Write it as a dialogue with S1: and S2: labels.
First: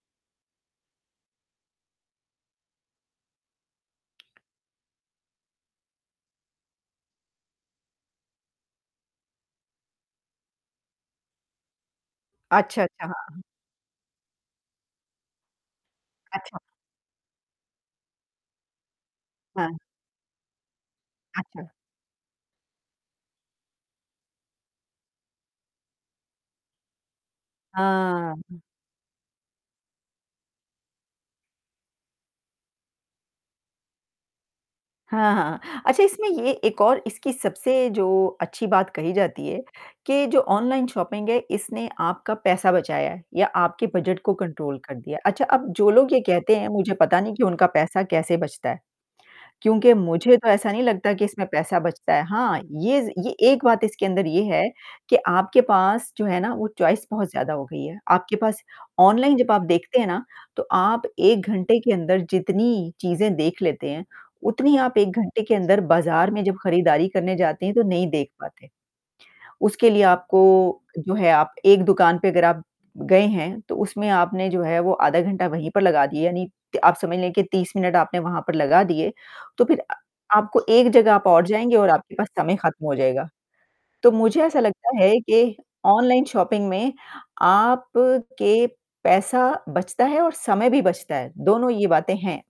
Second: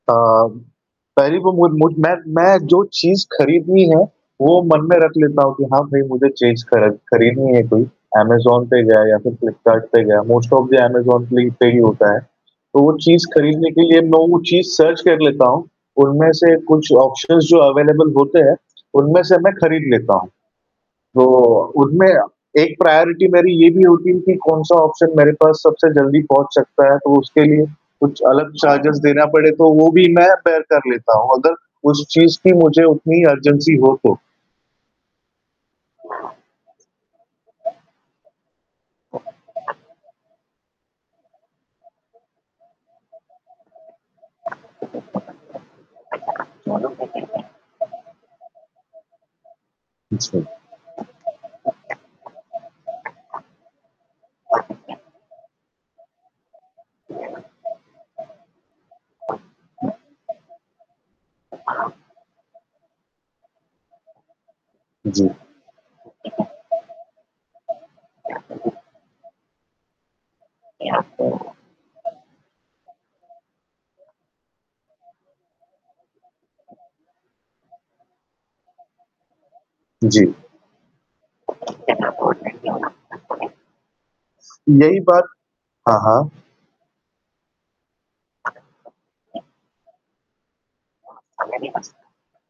S1: अ, पहली बो मु मु मैं मैं जो चीज़ खरीदनी है, वो मन में रख लेता हूँ कि हाँ, भई मुझे चीज़ कर खरीदनी है कोई अमेज़न पे गया या फिर फ़्लिपकार्ट पे गया। मोस्ट ऑफ़ दी अमेज़न पे ही होता है। तो
S2: अच्छा,
S1: वो
S2: अच्छा। हाँ,
S1: चीज़
S2: हाँ।
S1: खरीदने के लिए मैं वो चीज़ सर्च कर लेता हूँ। उनमें से
S2: अच्छा।
S1: कुछ ऑप्शंस जो अवेलेबल होते हैं, उनमें से मैं
S2: हाँ।
S1: खरीद लेता हूँ। तो
S2: अच्छा।
S1: उनमें एक प्रायोरिटी मेरी ये भी होती है कि, कौन-सा ऑप्शन मेरे पास सबसे जल्दी पहुँच सकता है, तो उसके लिए कुछ अलग
S2: हाँ।
S1: चार्जर्स देना पड़े, तो वो भी मैं बेयर कर लेता हूँ अगर उस चीज़ की मुझे उतनी अर्जेन्सी हो, तो।
S2: हाँ, हाँ। अच्छा, इसमें ये एक और इसकी सबसे जो अच्छी बात कही जाती है, के जो ऑनलाइन शॉपिंग है, इसने आपका पैसा बचाया है या आपके बजट को कंट्रोल कर दिया है। अच्छा, अब जो लोग ये कहते हैं, मुझे पता नहीं कि उनका पैसा कैसे बचता है क्योंकि मुझे
S1: अच्छा।
S2: तो ऐसा नहीं लगता कि इसमें पैसा बचता है। हाँ, ये ज़ ये एक बात इसके अंदर ये है कि आपके पास जो है ना, वो चॉइस बहुत ज़्यादा हो गई है। आपके पास ऑनलाइन जब आप देखते हैं, ना, तो आप 1 घंटे के अंदर जितनी चीज़ें देख लेते हैं, उतनी आप 1
S1: जी।
S2: घंटे के अंदर बाज़ार में जब खरीदारी करने जाते हैं, तो नहीं देख पाते। उसके लिए आपको जो है, आप एक दुकान पे अगर आप गए हैं तो उसमें आपने जो है वो आधा घंटा वहीं पर लगा दिए, यानी त आप समझ लें कि 30 मिनट आपने वहाँ पर लगा दिए। तो फिर अ,
S1: जी।
S2: आपको एक जगह आप और जाएँगे और आपके पास समय खत्म हो जाएगा। तो मुझे ऐसा लगता
S1: यही
S2: ,है
S1: बात।
S2: कि
S1: हाँ,
S2: ऑनलाइन
S1: हाँ।
S2: शॉपिंग में आपके पैसा बचता है और समय भी बचता है। दोनों ये बातें हैं।